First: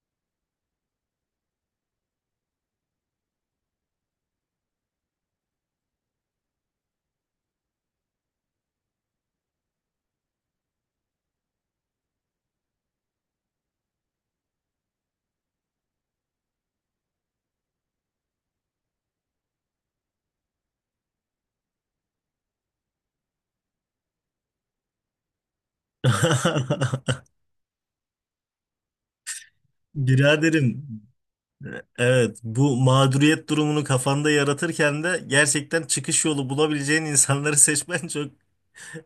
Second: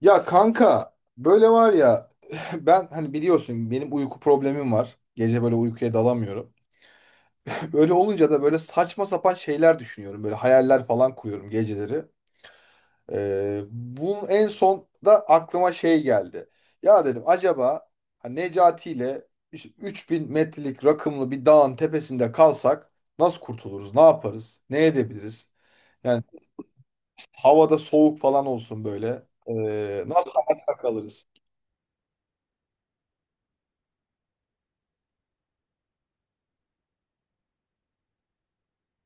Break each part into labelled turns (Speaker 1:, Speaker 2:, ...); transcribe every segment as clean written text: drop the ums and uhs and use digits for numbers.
Speaker 1: Ya kanka böyle var ya ben hani biliyorsun benim uyku problemim var. Gece böyle uykuya dalamıyorum. Öyle olunca da böyle saçma sapan şeyler düşünüyorum. Böyle hayaller falan kuruyorum geceleri. Bunun en son da aklıma şey geldi. Ya dedim acaba hani Necati ile işte 3000 metrelik rakımlı bir dağın tepesinde kalsak nasıl kurtuluruz? Ne yaparız? Ne edebiliriz? Yani havada soğuk falan olsun böyle. Nasıl hayatta
Speaker 2: Biraderim,
Speaker 1: kalırız?
Speaker 2: evet bu mağduriyet durumunu kafanda yaratırken de gerçekten çıkış yolu bulabileceğin insanları seçmen çok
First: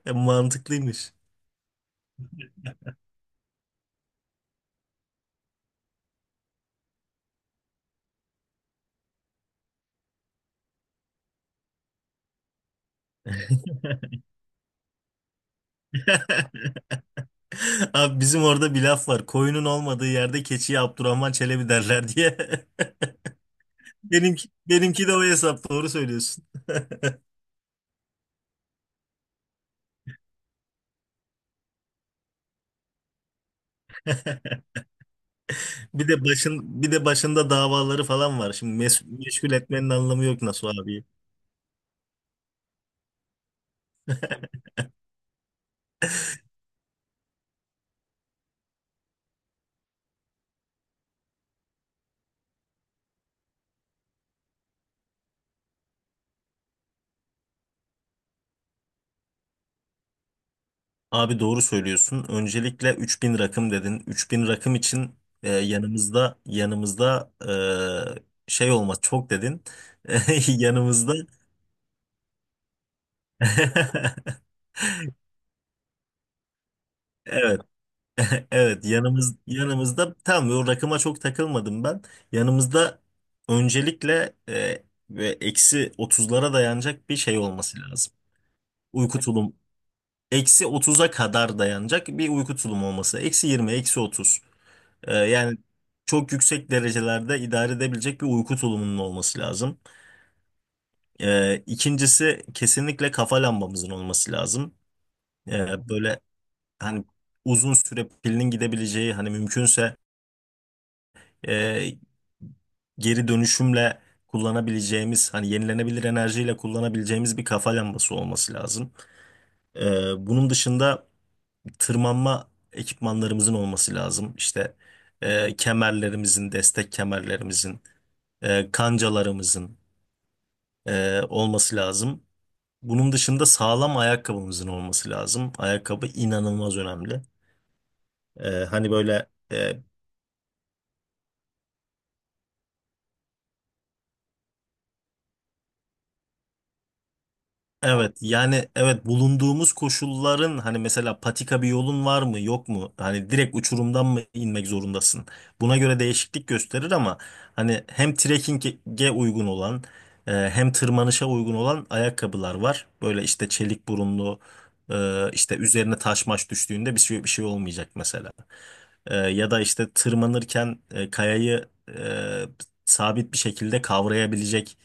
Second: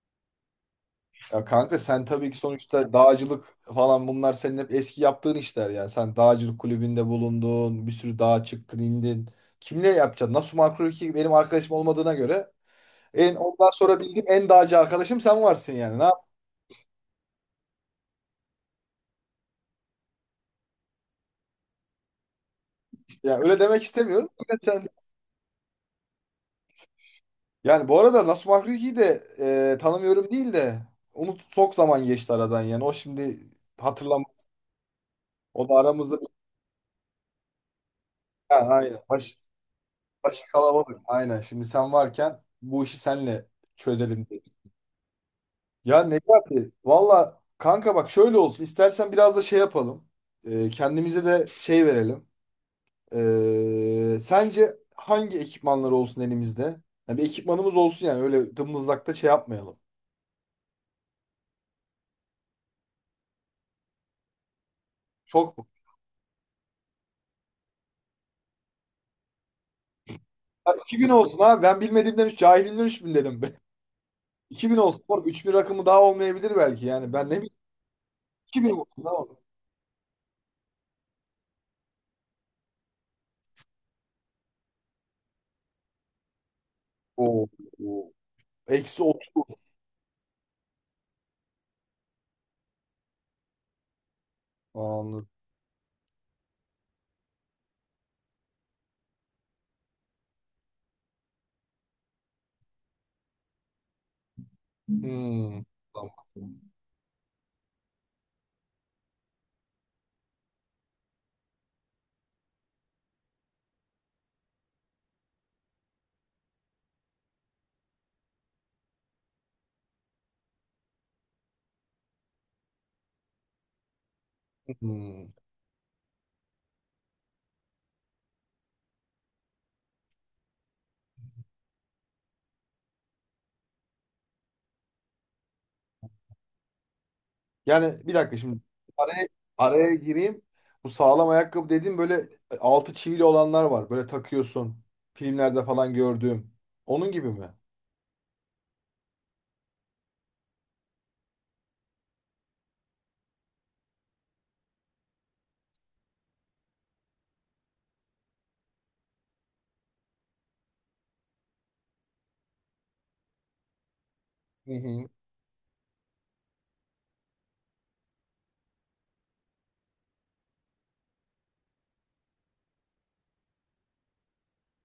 Speaker 2: mantıklıymış.
Speaker 1: Ya kanka sen tabii ki sonuçta dağcılık falan bunlar senin hep eski yaptığın işler yani. Sen dağcılık kulübünde bulundun, bir sürü dağa çıktın, indin. Kimle yapacaksın? Nasıl makro ki benim arkadaşım olmadığına göre en ondan sonra bildiğim en dağcı arkadaşım sen varsın yani. Ne yapmışsın
Speaker 2: Abi bizim orada bir laf var. Koyunun olmadığı yerde keçiye Abdurrahman Çelebi derler diye.
Speaker 1: yani? Öyle demek istemiyorum.
Speaker 2: Benimki,
Speaker 1: Yine sen
Speaker 2: benimki de o hesap, doğru söylüyorsun.
Speaker 1: yani bu arada Nasu Makruki'yi de tanımıyorum değil de unut çok zaman geçti aradan yani. O şimdi hatırlam o da
Speaker 2: Bir
Speaker 1: aramızda
Speaker 2: de başında davaları falan var.
Speaker 1: ha,
Speaker 2: Şimdi
Speaker 1: aynen.
Speaker 2: mes
Speaker 1: Baş,
Speaker 2: meşgul etmenin anlamı yok
Speaker 1: başı
Speaker 2: nasıl
Speaker 1: kalabalık.
Speaker 2: abi.
Speaker 1: Aynen. Şimdi sen varken bu işi senle çözelim. Ya Necati, valla kanka bak şöyle olsun. İstersen biraz da şey yapalım. Kendimize de şey verelim. Sence hangi ekipmanlar olsun elimizde? Ya bir ekipmanımız olsun yani öyle dımdızlakta şey yapmayalım.
Speaker 2: Abi doğru söylüyorsun. Öncelikle 3000 rakım dedin. 3000 rakım için e,
Speaker 1: Çok mu?
Speaker 2: yanımızda yanımızda şey olmaz çok dedin.
Speaker 1: Ya 2000
Speaker 2: Yanımızda
Speaker 1: olsun ha, ben bilmediğimden 3, cahilimden 3000 dedim be. 2000 olsun. Oğlum 3000 rakamı daha olmayabilir belki yani. Ben ne bileyim
Speaker 2: evet
Speaker 1: 2000
Speaker 2: evet
Speaker 1: olsun. Tamam.
Speaker 2: yanımızda tam o rakıma çok takılmadım ben. Yanımızda öncelikle ve eksi 30'lara dayanacak bir şey
Speaker 1: Oo.
Speaker 2: olması
Speaker 1: Oo.
Speaker 2: lazım.
Speaker 1: Eksi
Speaker 2: Uyku
Speaker 1: 30.
Speaker 2: tulum eksi 30'a kadar dayanacak bir uyku tulumu olması. Eksi 20, eksi 30. Ee,
Speaker 1: Anladım.
Speaker 2: yani çok yüksek derecelerde idare edebilecek bir uyku tulumunun olması lazım. İkincisi kesinlikle kafa lambamızın olması lazım.
Speaker 1: Hmm.
Speaker 2: Böyle,
Speaker 1: Tamam.
Speaker 2: hani uzun süre pilinin gidebileceği, hani mümkünse e, geri dönüşümle kullanabileceğimiz, hani yenilenebilir enerjiyle kullanabileceğimiz bir kafa lambası olması lazım. Ee, bunun dışında tırmanma ekipmanlarımızın olması lazım. İşte
Speaker 1: Hmm.
Speaker 2: kemerlerimizin, destek kemerlerimizin, kancalarımızın olması lazım. Bunun dışında sağlam ayakkabımızın olması lazım. Ayakkabı inanılmaz önemli.
Speaker 1: Yani bir dakika şimdi
Speaker 2: Hani
Speaker 1: araya,
Speaker 2: böyle.
Speaker 1: araya gireyim. Bu sağlam ayakkabı dediğim böyle altı çivili olanlar var. Böyle takıyorsun. Filmlerde falan gördüğüm. Onun gibi mi?
Speaker 2: Evet, yani evet bulunduğumuz koşulların, hani mesela patika bir yolun var mı yok mu? Hani direkt uçurumdan mı inmek zorundasın? Buna göre değişiklik gösterir ama hani hem trekkinge uygun olan, hem tırmanışa uygun olan ayakkabılar var. Böyle işte çelik burunlu,
Speaker 1: Hı hı.
Speaker 2: işte üzerine taş maş düştüğünde bir şey olmayacak mesela. Ya da işte tırmanırken kayayı sabit bir şekilde kavrayabilecek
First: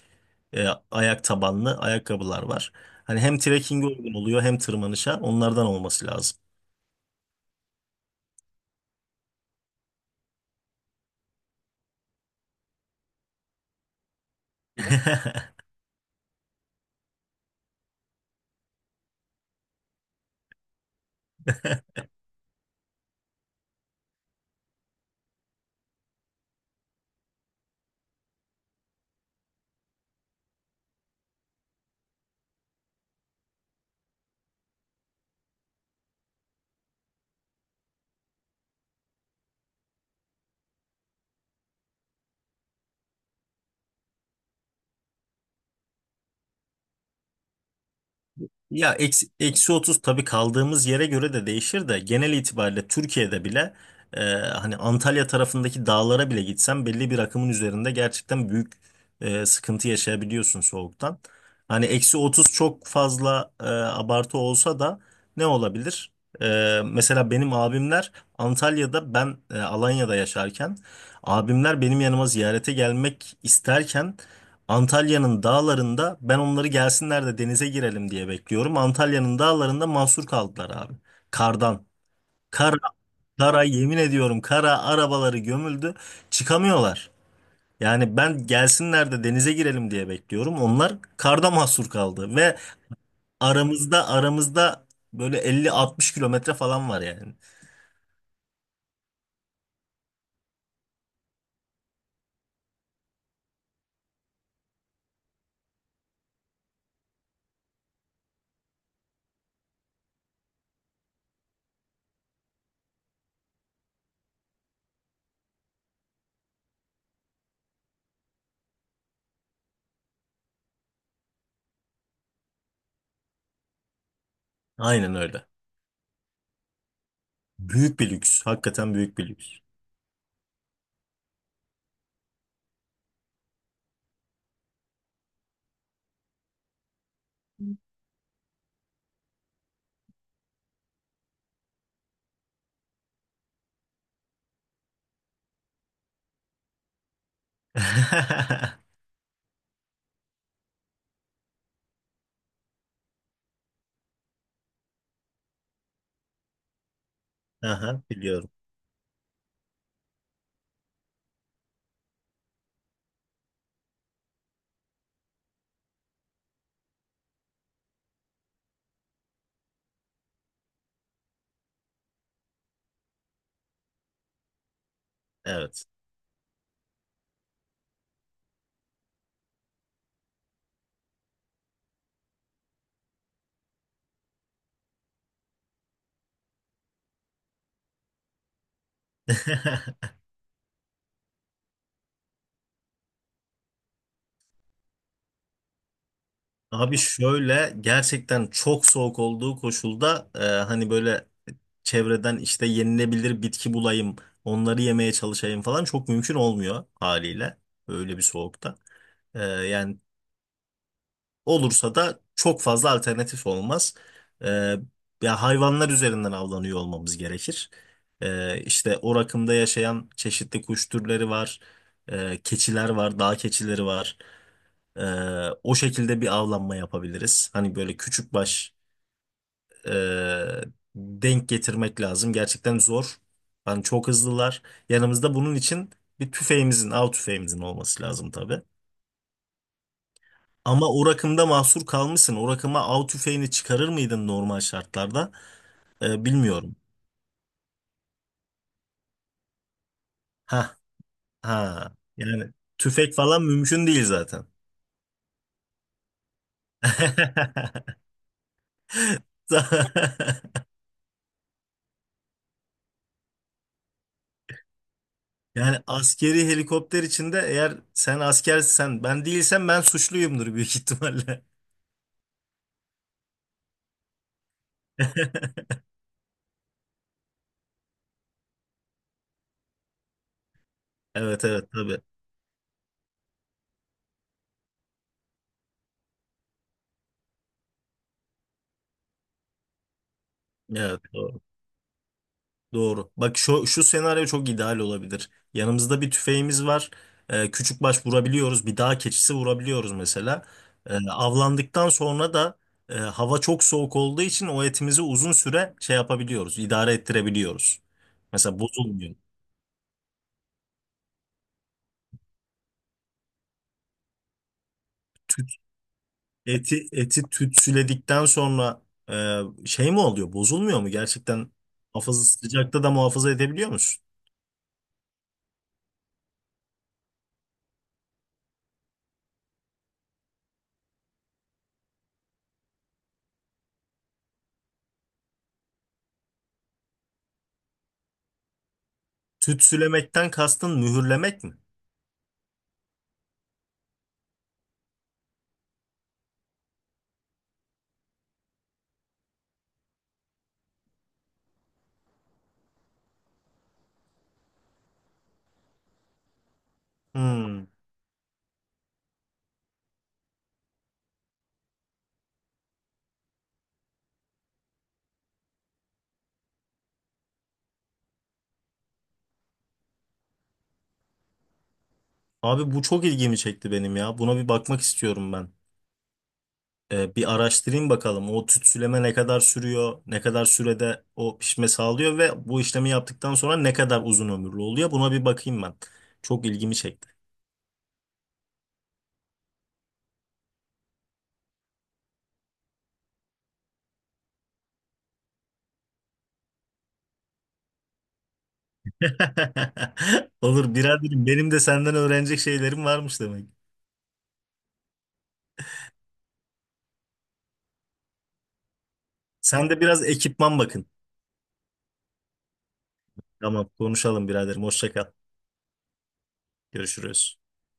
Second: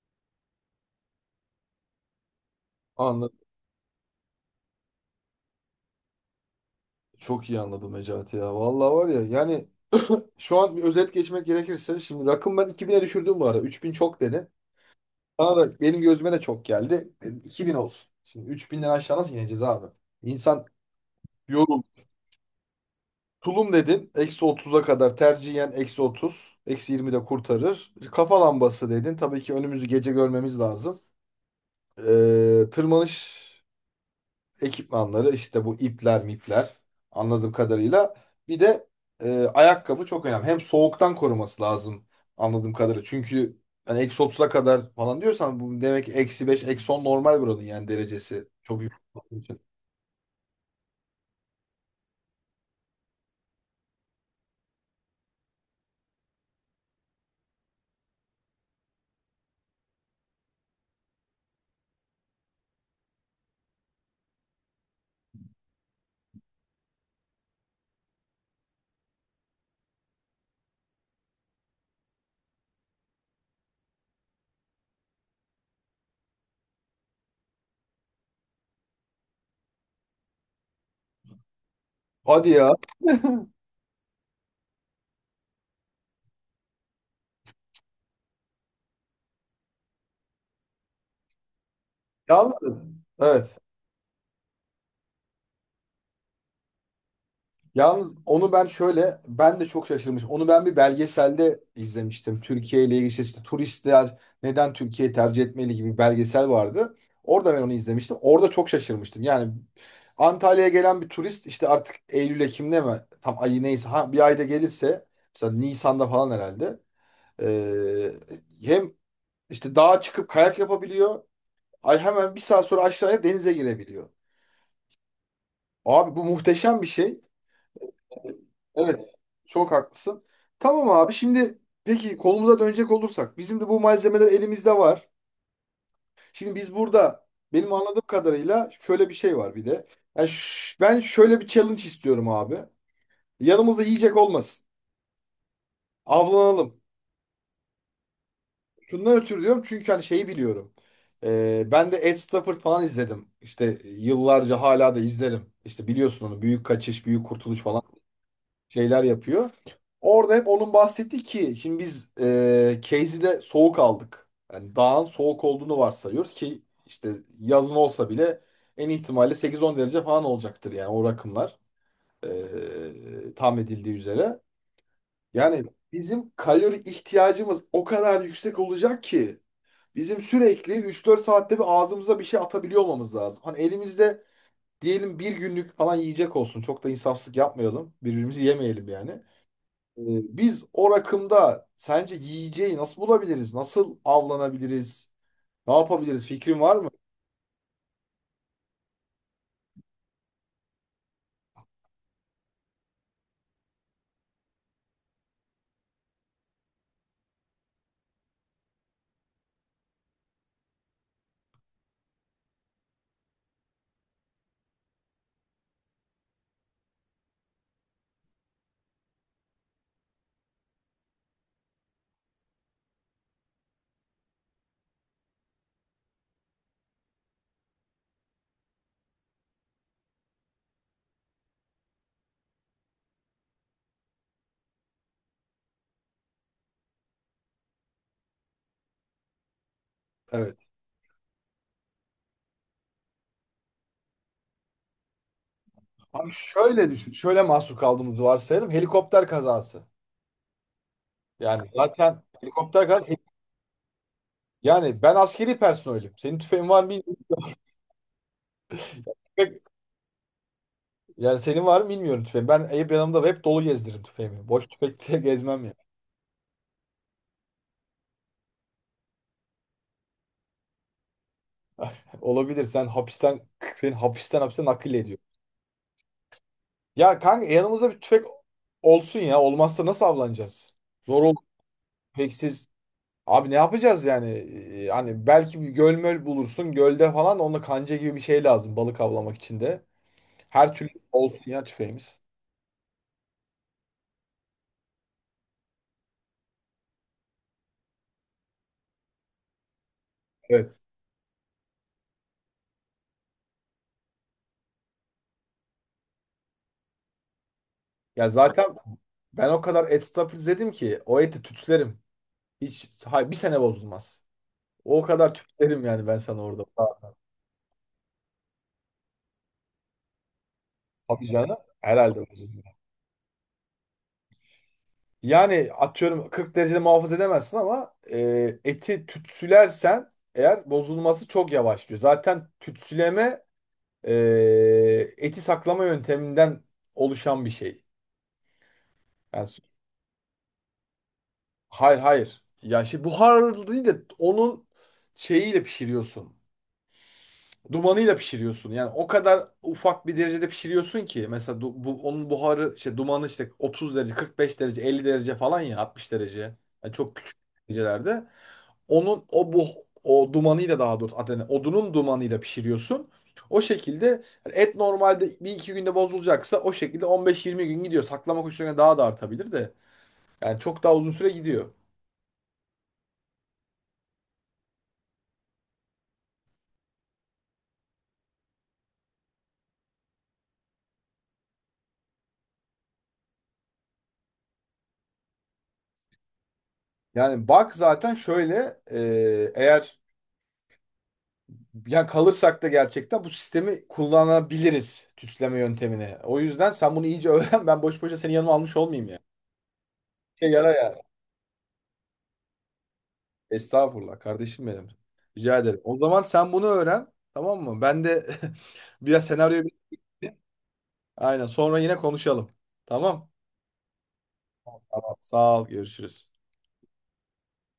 Speaker 2: ayak tabanlı ayakkabılar var. Hani hem
Speaker 1: Anladım.
Speaker 2: trekkinge uygun oluyor hem tırmanışa, onlardan olması lazım.
Speaker 1: Çok iyi anladım Necati ya. Vallahi var ya yani şu an bir özet geçmek gerekirse şimdi rakım ben 2000'e düşürdüm bu arada. 3000 çok dedi. Bana da benim gözüme de çok geldi. E, 2000 olsun. Şimdi 3000'den aşağı nasıl ineceğiz abi? İnsan yorulur. Tulum dedin. Eksi 30'a kadar tercihen eksi 30. Eksi 20 de kurtarır. Kafa lambası dedin. Tabii ki önümüzü gece görmemiz lazım. Tırmanış ekipmanları işte bu ipler mipler anladığım kadarıyla. Bir de ayakkabı çok önemli. Hem soğuktan koruması lazım anladığım kadarıyla. Çünkü hani eksi 30'a kadar falan diyorsan bu demek ki eksi 5 eksi 10 normal buranın yani derecesi. Çok
Speaker 2: Ya
Speaker 1: yüksek
Speaker 2: eksi,
Speaker 1: olduğu için.
Speaker 2: eksi otuz, tabii kaldığımız yere göre de değişir de genel itibariyle Türkiye'de bile, hani Antalya tarafındaki dağlara bile gitsen belli bir rakımın üzerinde gerçekten büyük sıkıntı yaşayabiliyorsun soğuktan. Hani eksi 30 çok fazla abartı olsa da ne olabilir? Mesela benim abimler Antalya'da, ben Alanya'da yaşarken, abimler benim yanıma ziyarete gelmek isterken Antalya'nın dağlarında, ben onları gelsinler de denize girelim diye bekliyorum. Antalya'nın dağlarında mahsur kaldılar abi. Kardan.
Speaker 1: Hadi ya.
Speaker 2: Kar Kara, yemin ediyorum kara, arabaları gömüldü, çıkamıyorlar. Yani ben gelsinler de denize girelim diye bekliyorum. Onlar karda mahsur kaldı ve
Speaker 1: Yalnız. Evet.
Speaker 2: aramızda böyle 50-60 kilometre falan var yani.
Speaker 1: Yalnız onu ben şöyle ben de çok şaşırmışım. Onu ben bir belgeselde izlemiştim. Türkiye ile ilgili işte turistler neden Türkiye'yi tercih etmeli gibi bir belgesel vardı. Orada ben onu izlemiştim. Orada çok şaşırmıştım. Yani Antalya'ya gelen bir turist işte artık Eylül Ekim'de mi tam ayı neyse ha, bir ayda gelirse mesela Nisan'da falan herhalde ee, hem işte dağa çıkıp kayak yapabiliyor. Ay hemen bir saat sonra aşağıya denize girebiliyor.
Speaker 2: Aynen öyle.
Speaker 1: Abi bu muhteşem bir şey.
Speaker 2: Büyük bir lüks. Hakikaten
Speaker 1: Evet,
Speaker 2: büyük bir lüks.
Speaker 1: çok haklısın. Tamam abi şimdi peki kolumuza dönecek olursak bizim de bu malzemeler elimizde var. Şimdi biz burada benim anladığım kadarıyla şöyle bir şey var bir de. Yani ben şöyle bir challenge istiyorum abi. Yanımızda yiyecek olmasın. Avlanalım. Şundan ötürü diyorum çünkü hani şeyi biliyorum. Ben de Ed Stafford falan izledim. İşte yıllarca hala da izlerim. İşte biliyorsun onu Büyük Kaçış, Büyük Kurtuluş falan
Speaker 2: Aha, biliyorum.
Speaker 1: şeyler yapıyor. Orada hep onun bahsettiği ki şimdi biz Casey'de soğuk aldık. Yani dağın soğuk olduğunu varsayıyoruz ki işte yazın olsa bile en ihtimalle 8-10 derece falan olacaktır yani o rakımlar tahmin edildiği üzere. Yani
Speaker 2: Evet.
Speaker 1: bizim kalori ihtiyacımız o kadar yüksek olacak ki bizim sürekli üç dört saatte bir ağzımıza bir şey atabiliyor olmamız lazım. Hani elimizde diyelim bir günlük falan yiyecek olsun. Çok da insafsızlık yapmayalım. Birbirimizi yemeyelim yani. Ee, Biz o rakımda sence yiyeceği nasıl bulabiliriz? Nasıl avlanabiliriz? Ne yapabiliriz? Fikrin var mı?
Speaker 2: Abi şöyle, gerçekten çok soğuk olduğu koşulda, hani böyle çevreden, işte yenilebilir bitki bulayım, onları yemeye çalışayım falan, çok mümkün olmuyor haliyle öyle bir soğukta. Yani olursa da çok fazla alternatif olmaz. E, ya hayvanlar üzerinden avlanıyor olmamız gerekir. E, işte o rakımda yaşayan çeşitli kuş türleri var, keçiler var, dağ keçileri var. Ee, o şekilde bir avlanma yapabiliriz. Hani böyle küçük baş, e, denk getirmek lazım. Gerçekten zor. Hani çok hızlılar. Yanımızda bunun için bir tüfeğimizin, av tüfeğimizin olması lazım tabii.
Speaker 1: Evet.
Speaker 2: Ama o rakımda mahsur kalmışsın. O rakıma av tüfeğini çıkarır mıydın normal şartlarda? Ee,
Speaker 1: Abi
Speaker 2: bilmiyorum.
Speaker 1: şöyle düşün. Şöyle mahsur kaldığımızı varsayalım. Helikopter kazası.
Speaker 2: Ha,
Speaker 1: Yani
Speaker 2: ha.
Speaker 1: zaten
Speaker 2: Yani
Speaker 1: helikopter kazası.
Speaker 2: tüfek falan mümkün değil zaten.
Speaker 1: Yani ben askeri personelim. Senin tüfeğin var mı bilmiyorum. Tüfek- yani senin var mı bilmiyorum tüfeğin. Ben hep yanımda hep dolu gezdiririm tüfeğimi. Boş tüfekle gezmem ya.
Speaker 2: Yani askeri helikopter içinde, eğer sen askersen ben değilsem, ben suçluyumdur büyük ihtimalle.
Speaker 1: Olabilir. Seni hapisten hapse nakil ediyor. Ya kanka yanımızda bir tüfek olsun ya. Olmazsa nasıl avlanacağız? Zor olur.
Speaker 2: Evet, evet, tabii.
Speaker 1: Tüfeksiz abi ne yapacağız yani? Hani belki bir göl möl bulursun. Gölde falan onunla kanca gibi bir şey lazım balık avlamak için de. Her türlü
Speaker 2: Evet, doğru.
Speaker 1: olsun ya tüfeğimiz.
Speaker 2: Doğru. Bak, şu senaryo çok ideal olabilir. Yanımızda bir tüfeğimiz var. Küçük baş vurabiliyoruz. Bir dağ keçisi vurabiliyoruz mesela.
Speaker 1: Evet.
Speaker 2: Avlandıktan sonra da, hava çok soğuk olduğu için o etimizi uzun süre şey yapabiliyoruz, idare ettirebiliyoruz.
Speaker 1: Ya
Speaker 2: Mesela
Speaker 1: zaten
Speaker 2: bozulmuyor.
Speaker 1: ben o kadar et stop dedim ki o eti tütslerim. Hiç hay bir sene bozulmaz. O kadar tütslerim yani ben sana orada.
Speaker 2: Eti
Speaker 1: Ha,
Speaker 2: eti tütsüledikten sonra e, şey mi oluyor? Bozulmuyor mu?
Speaker 1: tabii
Speaker 2: Gerçekten
Speaker 1: canım. Herhalde
Speaker 2: hafızı
Speaker 1: bozulmaz.
Speaker 2: sıcakta da muhafaza edebiliyor musun?
Speaker 1: Yani atıyorum 40 derecede muhafaza edemezsin ama eti tütsülersen eğer bozulması çok yavaşlıyor. Zaten tütsüleme e, eti saklama yönteminden oluşan bir şey. Yani, s-
Speaker 2: Tütsülemekten kastın mühürlemek mi?
Speaker 1: hayır hayır. Ya şimdi buharlı değil de onun şeyiyle pişiriyorsun. Dumanıyla pişiriyorsun. Yani o kadar ufak bir derecede pişiriyorsun ki mesela bu, onun buharı işte dumanı işte 30 derece, 45 derece, 50 derece falan ya 60 derece. Yani çok küçük
Speaker 2: Hmm.
Speaker 1: derecelerde. Onun o dumanıyla daha doğrusu adını odunun dumanıyla pişiriyorsun. O şekilde hani et normalde bir iki günde bozulacaksa o şekilde 15-20 gün gidiyor. Saklama koşullarına daha da artabilir de. Yani çok daha uzun süre gidiyor.
Speaker 2: Abi bu çok ilgimi çekti benim ya. Buna bir bakmak istiyorum ben. Bir araştırayım bakalım. O tütsüleme ne kadar sürüyor? Ne kadar sürede o pişme sağlıyor ve bu işlemi yaptıktan sonra ne kadar uzun ömürlü oluyor? Buna bir bakayım ben. Çok ilgimi çekti.
Speaker 1: Yani bak zaten şöyle eğer yani kalırsak da gerçekten bu sistemi kullanabiliriz tüsleme yöntemini. O yüzden sen bunu iyice öğren. Ben boş boşa seni yanıma almış olmayayım ya. Yani. Yarar
Speaker 2: Olur
Speaker 1: yani.
Speaker 2: biraderim. Benim de senden öğrenecek şeylerim varmış demek.
Speaker 1: Estağfurullah kardeşim benim. Rica ederim. O zaman sen bunu öğren. Tamam mı? Ben de biraz senaryo...
Speaker 2: Sen de biraz ekipman bakın.
Speaker 1: Aynen. Sonra yine konuşalım. Tamam.
Speaker 2: Tamam, konuşalım biraderim. Hoşça kal.
Speaker 1: Sağ ol. Görüşürüz.
Speaker 2: Görüşürüz.